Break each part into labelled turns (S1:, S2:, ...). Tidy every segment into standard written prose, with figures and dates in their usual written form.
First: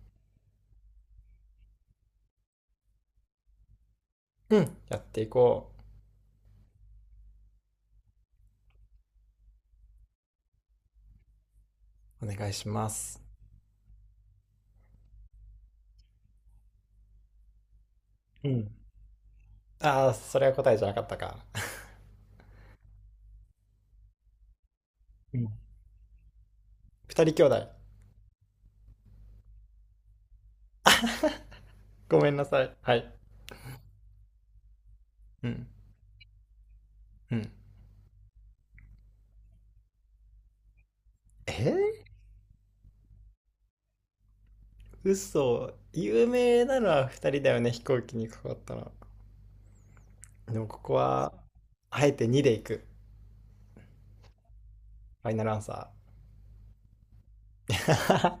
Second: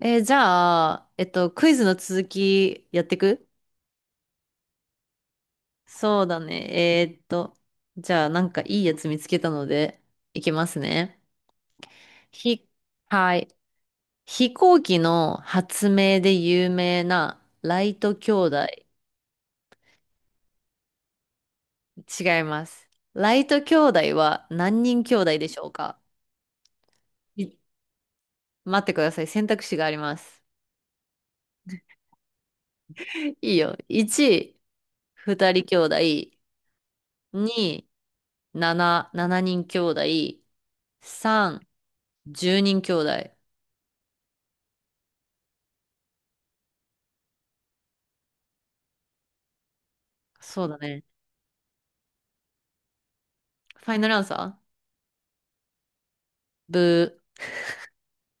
S1: じゃあ、クイズの続きやってく。
S2: うん。やっていこ
S1: そうだね。えーっと、じゃあ、なんかいいやつ見つけたので、いきますね。
S2: う。お願い
S1: ひ、
S2: します。
S1: はい。飛行機の発明で有名なライト兄
S2: う
S1: 弟。
S2: ん。ああ、それは答えじゃなかったか。
S1: 違います。ライト兄弟は何人兄弟
S2: う
S1: で
S2: ん。
S1: しょうか？
S2: 二人
S1: い
S2: 兄弟。
S1: 待ってください。選択肢があります。
S2: ごめんなさい。はい。
S1: いいよ。1、
S2: う
S1: 2人
S2: ん。
S1: 兄弟。
S2: うん。
S1: 2、7人兄弟。
S2: え
S1: 3、
S2: ー、
S1: 10人兄弟。
S2: 嘘。有名なのは二人だよね、飛行機にかかったの。で
S1: そ
S2: も
S1: うだ
S2: ここ
S1: ね。
S2: は、あえて2でいく。
S1: ファイナルアンサー。
S2: ファイナルアンサー。
S1: ブー。
S2: ちょっと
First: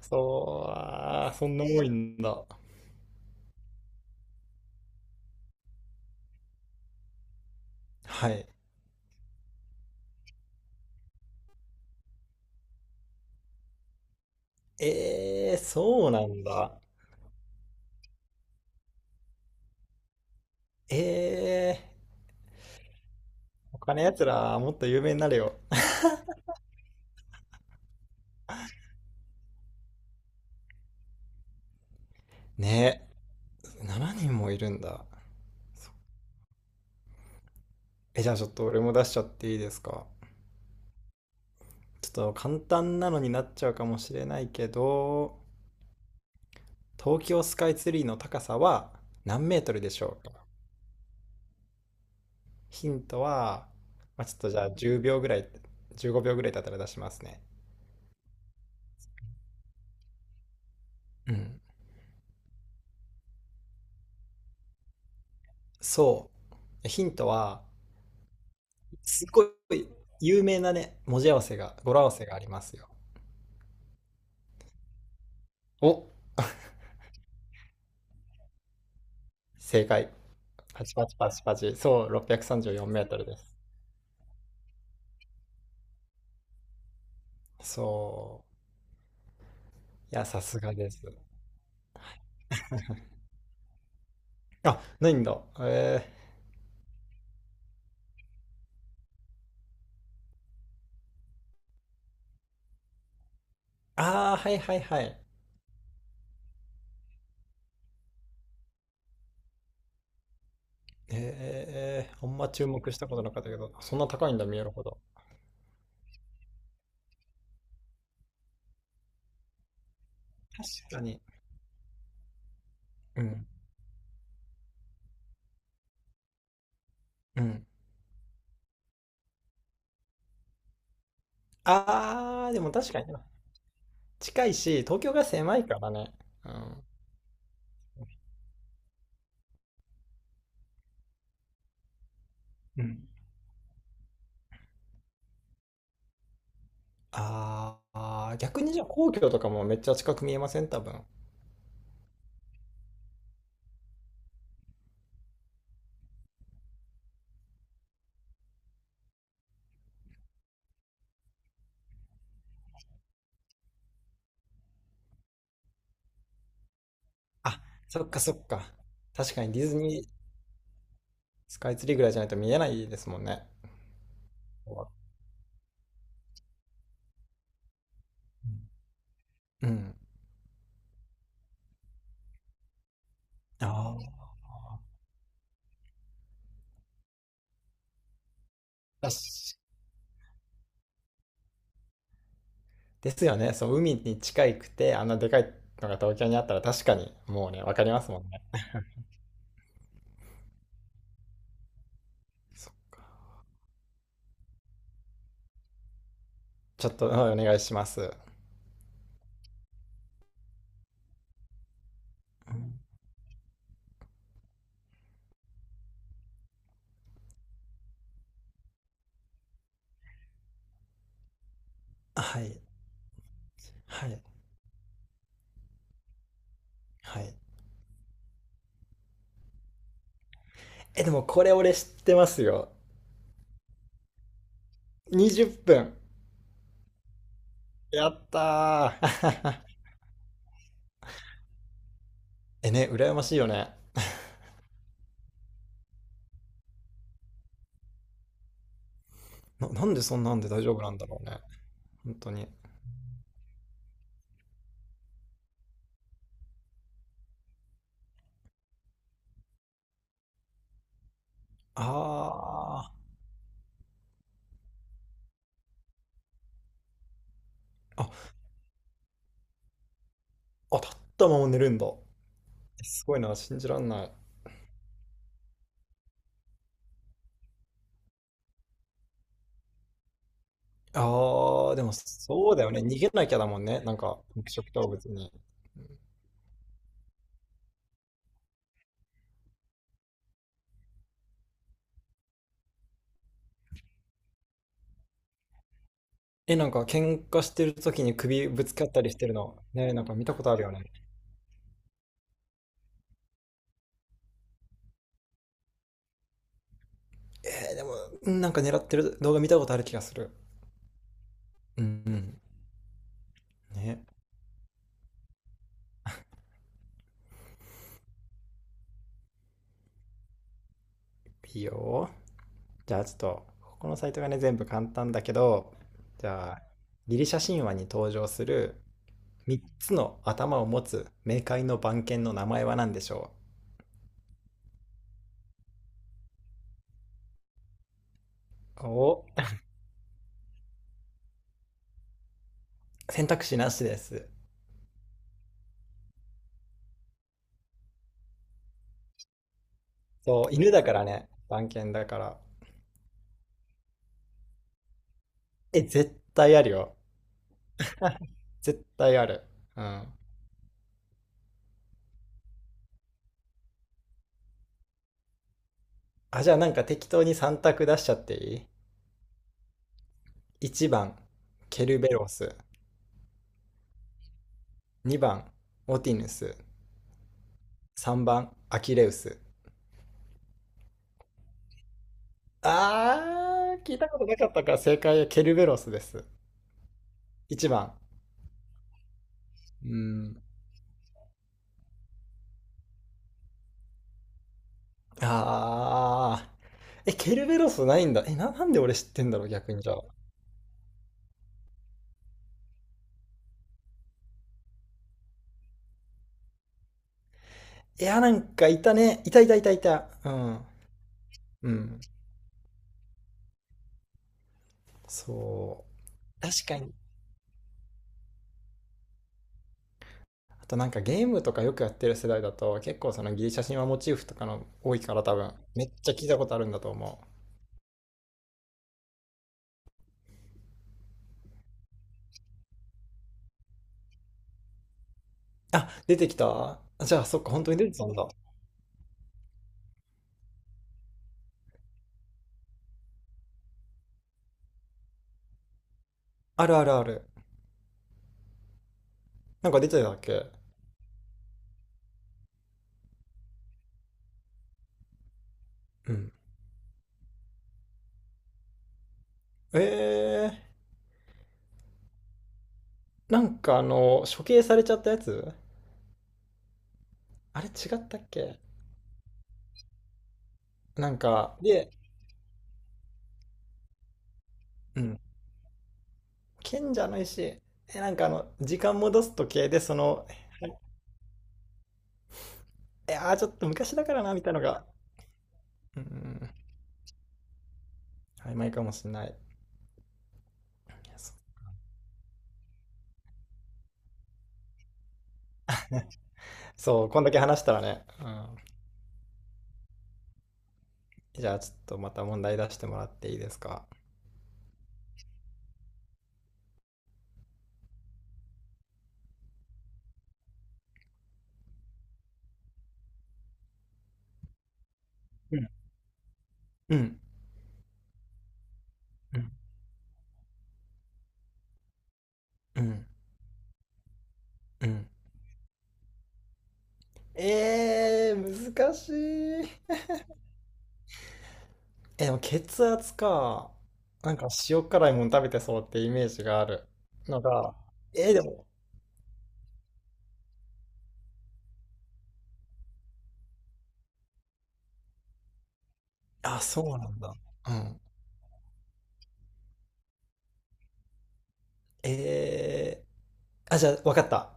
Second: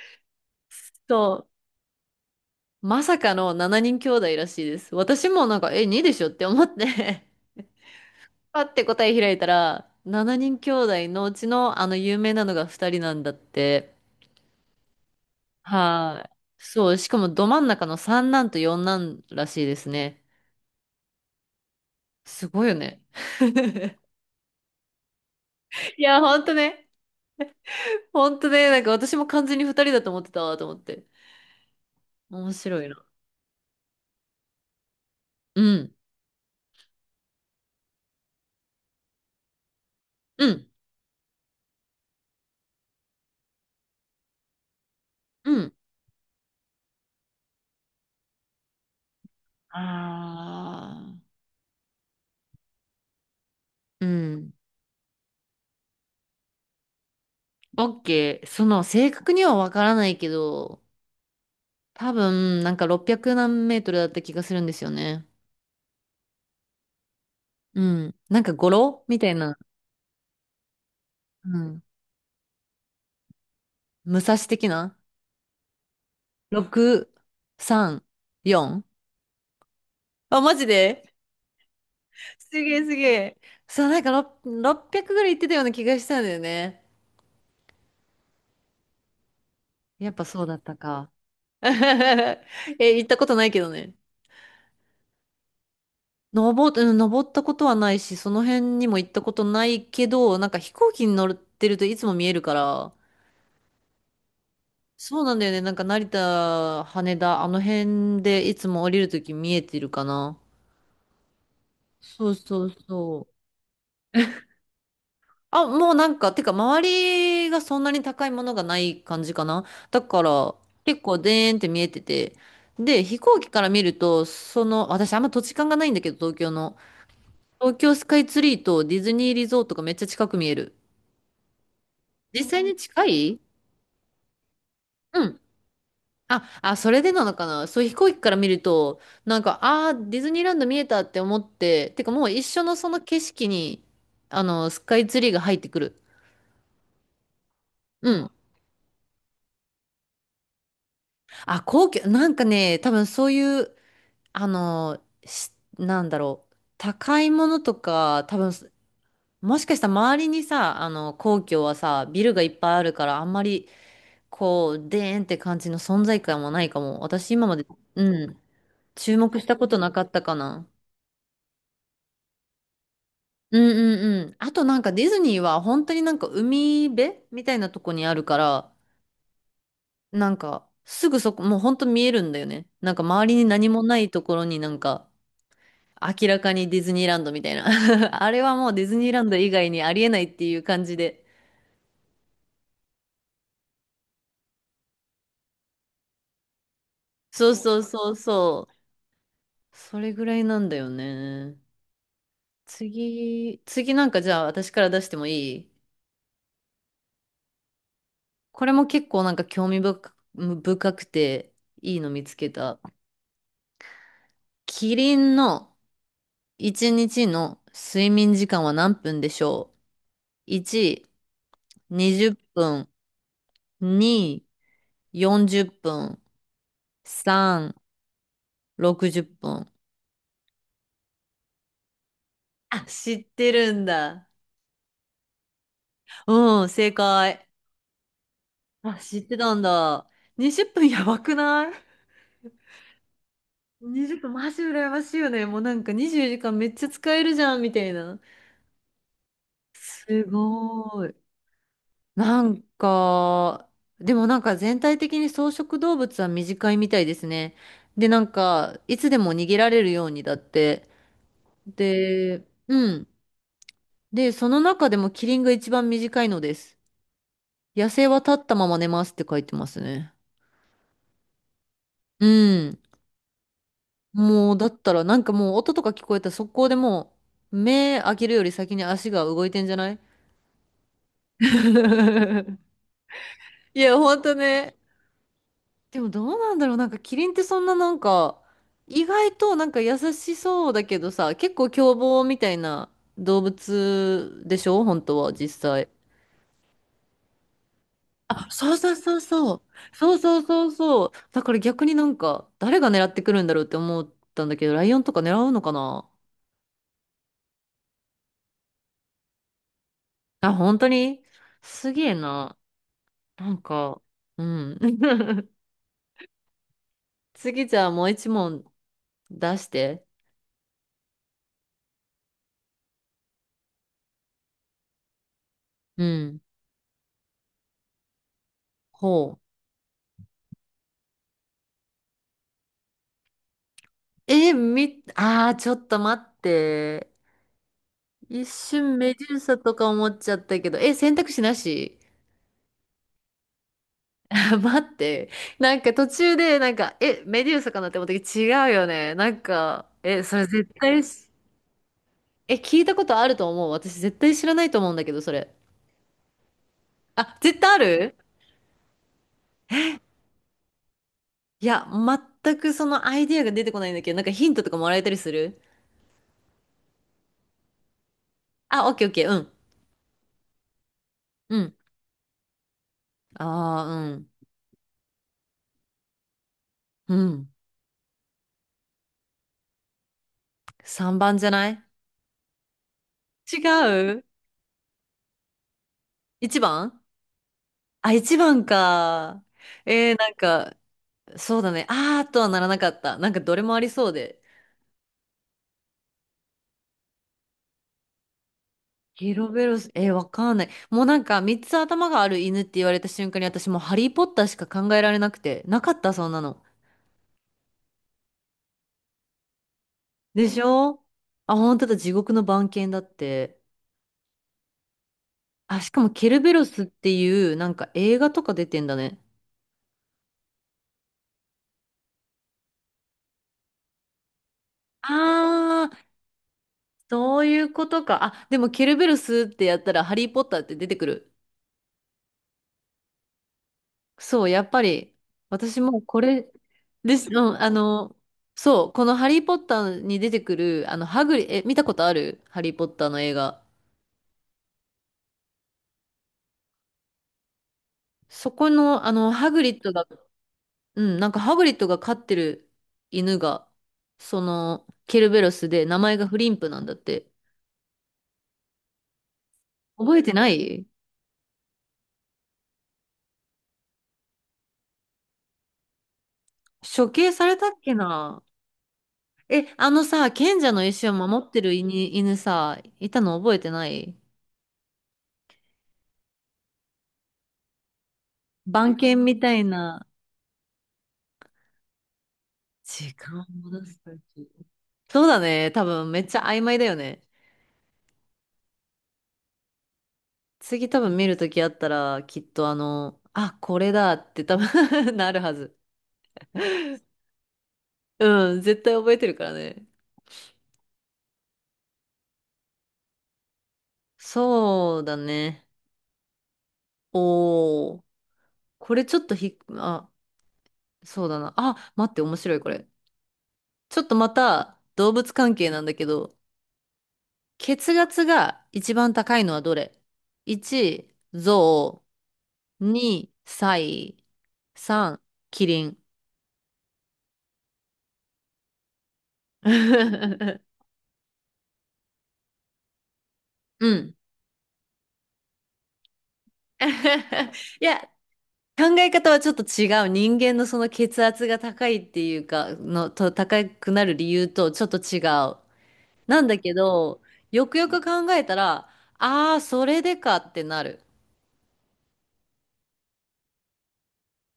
S2: そう、あー、
S1: そ
S2: そんな多いんだ。
S1: う。まさかの7人兄弟らしいです。私もなんか、2でしょって思って
S2: はい。
S1: パッて答え開いたら、7人兄弟のうちのあの有名なのが2人なんだって。
S2: そう
S1: は
S2: な
S1: い。
S2: んだ。
S1: そう。しかもど真ん中の三男と四男らしいですね。
S2: え、
S1: すごいよね。
S2: 他のやつらもっと有名になれよ。
S1: いや、ほんとね。ほんとね。なんか私も完全に2人だと思ってたわ、と思って。面 白い
S2: ね
S1: な。
S2: え、7人もいるんだ。
S1: うん。
S2: え、じゃあちょっと俺も出しちゃっていいですか。
S1: うん。
S2: ちょっと簡単なのになっちゃうかもしれないけど、
S1: うん。
S2: 東京スカイツリーの高さは何メートルでしょうか。
S1: ああ。
S2: ヒントは、
S1: う
S2: まあ、ちょっと
S1: ん。
S2: じゃあ10秒ぐらい、15秒ぐらいだったら出しますね。
S1: オッケー。その、正確にはわからないけど、
S2: うん。
S1: 多分、なんか600何メートルだった気がするんですよね。
S2: そう。ヒントは、
S1: うん。なんか語呂み
S2: す
S1: たい
S2: ご
S1: な。
S2: い有名なね、文字合わせ
S1: う
S2: が、
S1: ん。
S2: 語呂合わせがありますよ。
S1: 武蔵的な？
S2: お、
S1: 6、3、4？
S2: 正解。
S1: あ、マジ
S2: パチパ
S1: で
S2: チパチパチ。そう、634
S1: す
S2: メー
S1: げえす
S2: ト
S1: げ
S2: ル
S1: え。
S2: です。
S1: そう、なんか6 600ぐらい行ってたような気がしたんだよね。
S2: そう。
S1: やっ
S2: い
S1: ぱ
S2: や、さ
S1: そうだ
S2: す
S1: っ
S2: が
S1: た
S2: です。
S1: か。行ったことないけどね。
S2: あ、ないんだ。
S1: うん、登ったことはないし、その辺にも行ったことないけど、なんか飛行機に乗ってるといつも見えるから、
S2: ああ、はいはいはい。
S1: そうなんだよね。なんか成田、羽田、あの辺でいつも降りるとき見えてるかな。
S2: あ
S1: そう
S2: んま
S1: そ
S2: 注
S1: う
S2: 目したこ
S1: そ
S2: とな
S1: う。
S2: かったけど、そんな高いんだ、見えるほど。
S1: あ、もうなんか、てか周りがそんなに高いものがない感じかな。だから、
S2: 確
S1: 結
S2: か
S1: 構
S2: に。
S1: でーんって見えてて。で、飛
S2: う
S1: 行
S2: ん。
S1: 機から見ると、その、私あんま土地勘がないんだけど、東京の。
S2: うん。
S1: 東京スカイツリーとディズニーリゾートがめっちゃ近く見える。実
S2: ああ、で
S1: 際
S2: も
S1: に
S2: 確か
S1: 近
S2: にな。
S1: い。
S2: 近いし、東京
S1: う
S2: が
S1: ん。
S2: 狭いからね。
S1: あ、
S2: う
S1: あ、
S2: ん。
S1: それでなのかな。そう、飛行機から見ると、なんか、ああ、ディズニーランド見えたって思って、てかもう一緒の
S2: う
S1: その
S2: ん。
S1: 景色に、あの、スカイツリーが入ってくる。
S2: あ
S1: うん。
S2: あ、逆にじゃあ皇居とかもめっちゃ近く見えません多分。
S1: あ、皇居、なんかね、多分そういう、あの、なんだろう、高いものとか、多分、もしかしたら周りにさ、あの、皇居はさ、ビルがいっぱいあるから、あんまり、こう、でーんって感じの存在感もないかも。私今ま
S2: あ、
S1: で、
S2: そっか
S1: う
S2: そ
S1: ん。
S2: っか。
S1: 注
S2: 確
S1: 目
S2: か
S1: し
S2: に
S1: た
S2: デ
S1: こ
S2: ィズ
S1: となか
S2: ニ
S1: った
S2: ー
S1: かな。
S2: スカイツリーぐらいじゃないと見えないですもんね。
S1: うんうんうん。あとなんかディズニーは本当になんか海辺みたいなとこにあるから、
S2: うん。
S1: なんかすぐそこ、もう本当見えるんだよね。なんか周りに
S2: あ
S1: 何もないと
S2: あ。
S1: ころになんか明らかにディズニーランドみたいな。あれはもうディズニ
S2: だ
S1: ーランド以
S2: し
S1: 外にありえないっていう感じで。
S2: ですよね。そう、海に近いくて、あんなでかいのが東京にあったら確かに、も
S1: そ
S2: う
S1: う
S2: ね、わ
S1: そう
S2: かりま
S1: そ
S2: す
S1: う
S2: もんね。
S1: そう。それぐらいなんだよね。
S2: そう、
S1: 次なんかじゃあ私から出してもいい？
S2: ちょっと、うん、お願いします。う
S1: これも結構なんか興味深く深くていいの見つけた。
S2: ん。
S1: キリンの1日の睡眠時間は何分でしょう？ 1、20
S2: はい。
S1: 分。
S2: はい。
S1: 2、40分。
S2: はい。
S1: 3、60分。
S2: え、でもこれ俺知ってますよ。
S1: あ、知ってるんだ。
S2: 20分。
S1: うん、正解。
S2: やった
S1: あ、知ってた
S2: ー。
S1: んだ。20分やばくない？
S2: え、ね、羨ましいよね。
S1: 20 分マジ羨ましいよね。もうなんか24時間めっちゃ使えるじゃん、みたいな。
S2: なんでそ
S1: す
S2: んなんで大丈夫なん
S1: ご
S2: だ
S1: い。
S2: ろうね。本当
S1: な
S2: に。
S1: んか、でもなんか全体的に草食動物は短いみたいですね。で、なんか、いつでも逃げられるようにだって。で、
S2: あ
S1: うん。で、その中でもキリンが一番短いのです。野
S2: ー。
S1: 生
S2: あ、
S1: は立ったまま寝ますって書いてますね。
S2: あ、立ったまま寝るんだ。え、
S1: うん。
S2: すごいな、信じらんない。
S1: もう、だったら、なんかもう音とか聞こえたら速攻でもう、目開けるより先に足が動いてんじゃない？
S2: ああ、でもそう だよね。逃げなきゃだもん
S1: い
S2: ね。な
S1: や、
S2: ん
S1: ほ
S2: か、
S1: んと
S2: 肉食
S1: ね。
S2: 動物に。
S1: でもどうなんだろう、なんかキリンってそんななんか、意外となんか優しそうだけどさ、結構凶暴みたいな動物でしょ、本当は実際。
S2: え、なんか、喧嘩してる時に
S1: あ、
S2: 首ぶ
S1: そ
S2: つ
S1: う
S2: かっ
S1: そう
S2: たり
S1: そ
S2: し
S1: う
S2: てる
S1: そ
S2: の。
S1: う。
S2: ね、なん
S1: そ
S2: か
S1: う
S2: 見た
S1: そう
S2: ことある
S1: そ
S2: よ
S1: う
S2: ね。
S1: そう。だから逆になんか誰が狙ってくるんだろうって思ったんだけど、ライオンとか狙うのかな？
S2: でも、うん。なんか狙ってる動画見たことある気がする。
S1: あ、本当に、
S2: う
S1: す
S2: ん
S1: げ
S2: う
S1: え
S2: ん。
S1: な。なん
S2: ね。
S1: か、うん。次じゃあもう一問出して。
S2: いいよ。じゃあちょっと、ここのサイトがね、全部簡単だけど、
S1: う
S2: じ
S1: ん。
S2: ゃあ、ギリシャ神話に登場する
S1: ほう。
S2: 3つの頭を持つ冥界の番犬の名前は何でしょ
S1: ああ、ちょっと待って。一
S2: う？
S1: 瞬メ
S2: お、
S1: デューサとか思っちゃったけど、選択肢なし？
S2: 選択肢なしです。
S1: 待って。なんか途中で、なんか、メデューサかなって思ったけど、違うよね。なんか、それ
S2: そう、犬
S1: 絶
S2: だか
S1: 対
S2: らね。番犬だから。
S1: 聞いたことあると思う。私絶対知らないと思うんだけど、それ。
S2: え、絶対あるよ。
S1: あ、絶対ある。
S2: 絶対ある。うん。
S1: いや、全くそのアイディアが出てこないんだけど、なんかヒントとかもらえたりする？
S2: あ、じゃあなんか適当に3択出しちゃっていい？
S1: あ、オッケーオッケー、うん。
S2: 1 番、
S1: うん。
S2: ケルベロス。
S1: ああ、うん。
S2: 2番、オティヌス。
S1: うん。
S2: 3番、アキレウス。
S1: 3番じゃない？違
S2: あー、聞いたこ
S1: う？
S2: となかったから正解はケルベロスです。
S1: 1 番？
S2: 1番。
S1: あ、一番か。
S2: う
S1: なん
S2: ん。
S1: か、そうだね。あーとはならなかった。なんかどれもありそうで。
S2: あー。え、ケルベロスないんだ。え、なんで俺知ってん
S1: ケ
S2: だろ
S1: ロ
S2: う、
S1: ベ
S2: 逆
S1: ロ
S2: に
S1: ス、
S2: じゃあ。
S1: わかんない。もうなんか、三つ頭がある犬って言われた瞬間に私もうハリーポッターしか考えられなくて。なかった、そんなの。
S2: いや、なんかいたね。いたいたいたいた。う
S1: で
S2: ん。
S1: しょ？あ、
S2: う
S1: 本当だ、
S2: ん。
S1: 地獄の番犬だって。あ、
S2: そ
S1: しかもケル
S2: う。
S1: ベロ
S2: 確か
S1: スっ
S2: に。
S1: ていう、なんか映画とか出てんだね。
S2: あとなんかゲームとかよくやってる世代だと結構そのギリシャ神話モチーフとかの多いから多分
S1: あ
S2: めっ
S1: ー、
S2: ちゃ聞いたことあるんだと思う。
S1: そういうことか。あ、でもケルベロスってやったらハリーポッターって出てくる。そう、やっぱり、私
S2: あ、
S1: も
S2: 出
S1: こ
S2: てき
S1: れ
S2: た、あ、じ
S1: で
S2: ゃあ
S1: す。うん、
S2: そっか、本
S1: あ
S2: 当に出てたん
S1: の、
S2: だ。
S1: そう、このハリー・ポッターに出てくる、あの、ハグリ、え、見たことあるハリー・ポッターの映画。
S2: あるあるある。
S1: そこの、あの、ハグ
S2: なん
S1: リ
S2: か
S1: ッ
S2: 出
S1: ド
S2: て
S1: が、
S2: たっけ？
S1: うん、なんかハグリッドが飼ってる犬が、その、ケルベロスで、名
S2: う
S1: 前が
S2: ん。
S1: フリンプなんだって。覚えてな
S2: え
S1: い？
S2: なんかあの処刑されちゃったやつ、
S1: 処刑され
S2: あ
S1: た
S2: れ
S1: っけ
S2: 違ったっ
S1: な？
S2: け？
S1: え、あのさ、賢者の石
S2: な
S1: を
S2: ん
S1: 守っ
S2: か
S1: てる
S2: で、
S1: 犬、さ、いたの覚えてない？
S2: うん。賢者の石。え、なんかあの時
S1: 番
S2: 間
S1: 犬
S2: 戻す
S1: みた
S2: 時
S1: い
S2: 計でそ
S1: な。
S2: の、い
S1: 時
S2: やー、
S1: 間
S2: ち
S1: を
S2: ょっと
S1: 戻
S2: 昔
S1: す
S2: だ
S1: と
S2: からなみ
S1: き。
S2: たいなのが、
S1: そうだね。多
S2: うんう
S1: 分めっちゃ
S2: ん。
S1: 曖昧だよね。
S2: 曖昧かもしれない。
S1: 次多分見るときあったら、きっとあの、あ、これだって多分 なるはず。
S2: そう、こんだけ話したらね。うん、
S1: うん、絶対覚えてるからね。
S2: じゃあ、ちょっとまた問題出してもらっていいですか。
S1: そうだね。おー。これちょっとあ、そうだな。あ、待って、面白いこれ。ちょっとまた動物関
S2: うん。
S1: 係なんだけど、
S2: うん。
S1: 血圧が一番高
S2: う
S1: い
S2: ん。
S1: のはどれ？ 1、ゾ
S2: う
S1: ウ。
S2: ん。
S1: 2、サイ。
S2: うん。
S1: 3、キリン。
S2: 難しい。え、でも血圧か。
S1: うん。
S2: なんか塩辛いもん食べてそうってイメージがあるのが、
S1: いや、
S2: でも、
S1: 考え方はちょっと違う。人間のその血圧が高いっていうか、高くなる理由とちょっと違う。なんだ
S2: あ、
S1: け
S2: そうなん
S1: ど、
S2: だ。
S1: よ
S2: う
S1: くよ
S2: ん。
S1: く考えたら、ああ、それでかってなる。
S2: えあ、じゃあ、わかった。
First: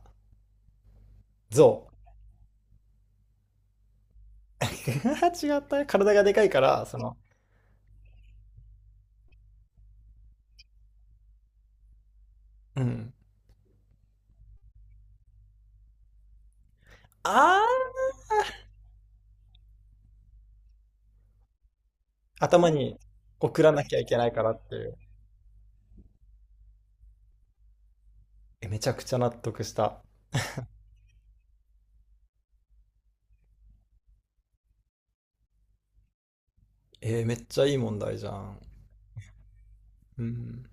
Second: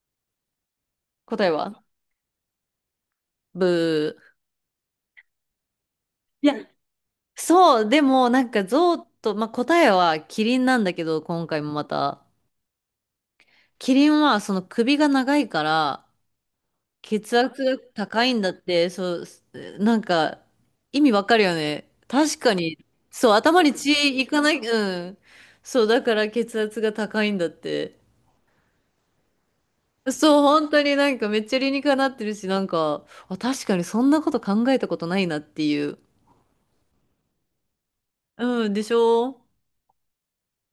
S1: 答えは？
S2: 象。
S1: ブー。
S2: 違った。体がでか
S1: い
S2: い
S1: や、
S2: から、その、
S1: そう、でもなんか象と、まあ、答えはキリンなんだけど、今回もまた。
S2: うん。
S1: キリンはその首が長いから、血
S2: あ
S1: 圧が
S2: ー、
S1: 高いんだって、そう、なんか、意味わかるよね。確か
S2: 頭
S1: に、
S2: に
S1: そう、頭
S2: 送ら
S1: に
S2: な
S1: 血
S2: きゃいけ
S1: い
S2: ない
S1: か
S2: か
S1: な
S2: らっ
S1: い、
S2: ていう。
S1: うん。そう、だから血圧が高いんだって。
S2: え、めちゃくちゃ納得した。
S1: そう、本当になんかめっちゃ理にかなってるし、なんか、あ、確かにそんなこと考えたことないなっていう。
S2: めっちゃいい問題じゃん。
S1: うん、でしょ？
S2: うん。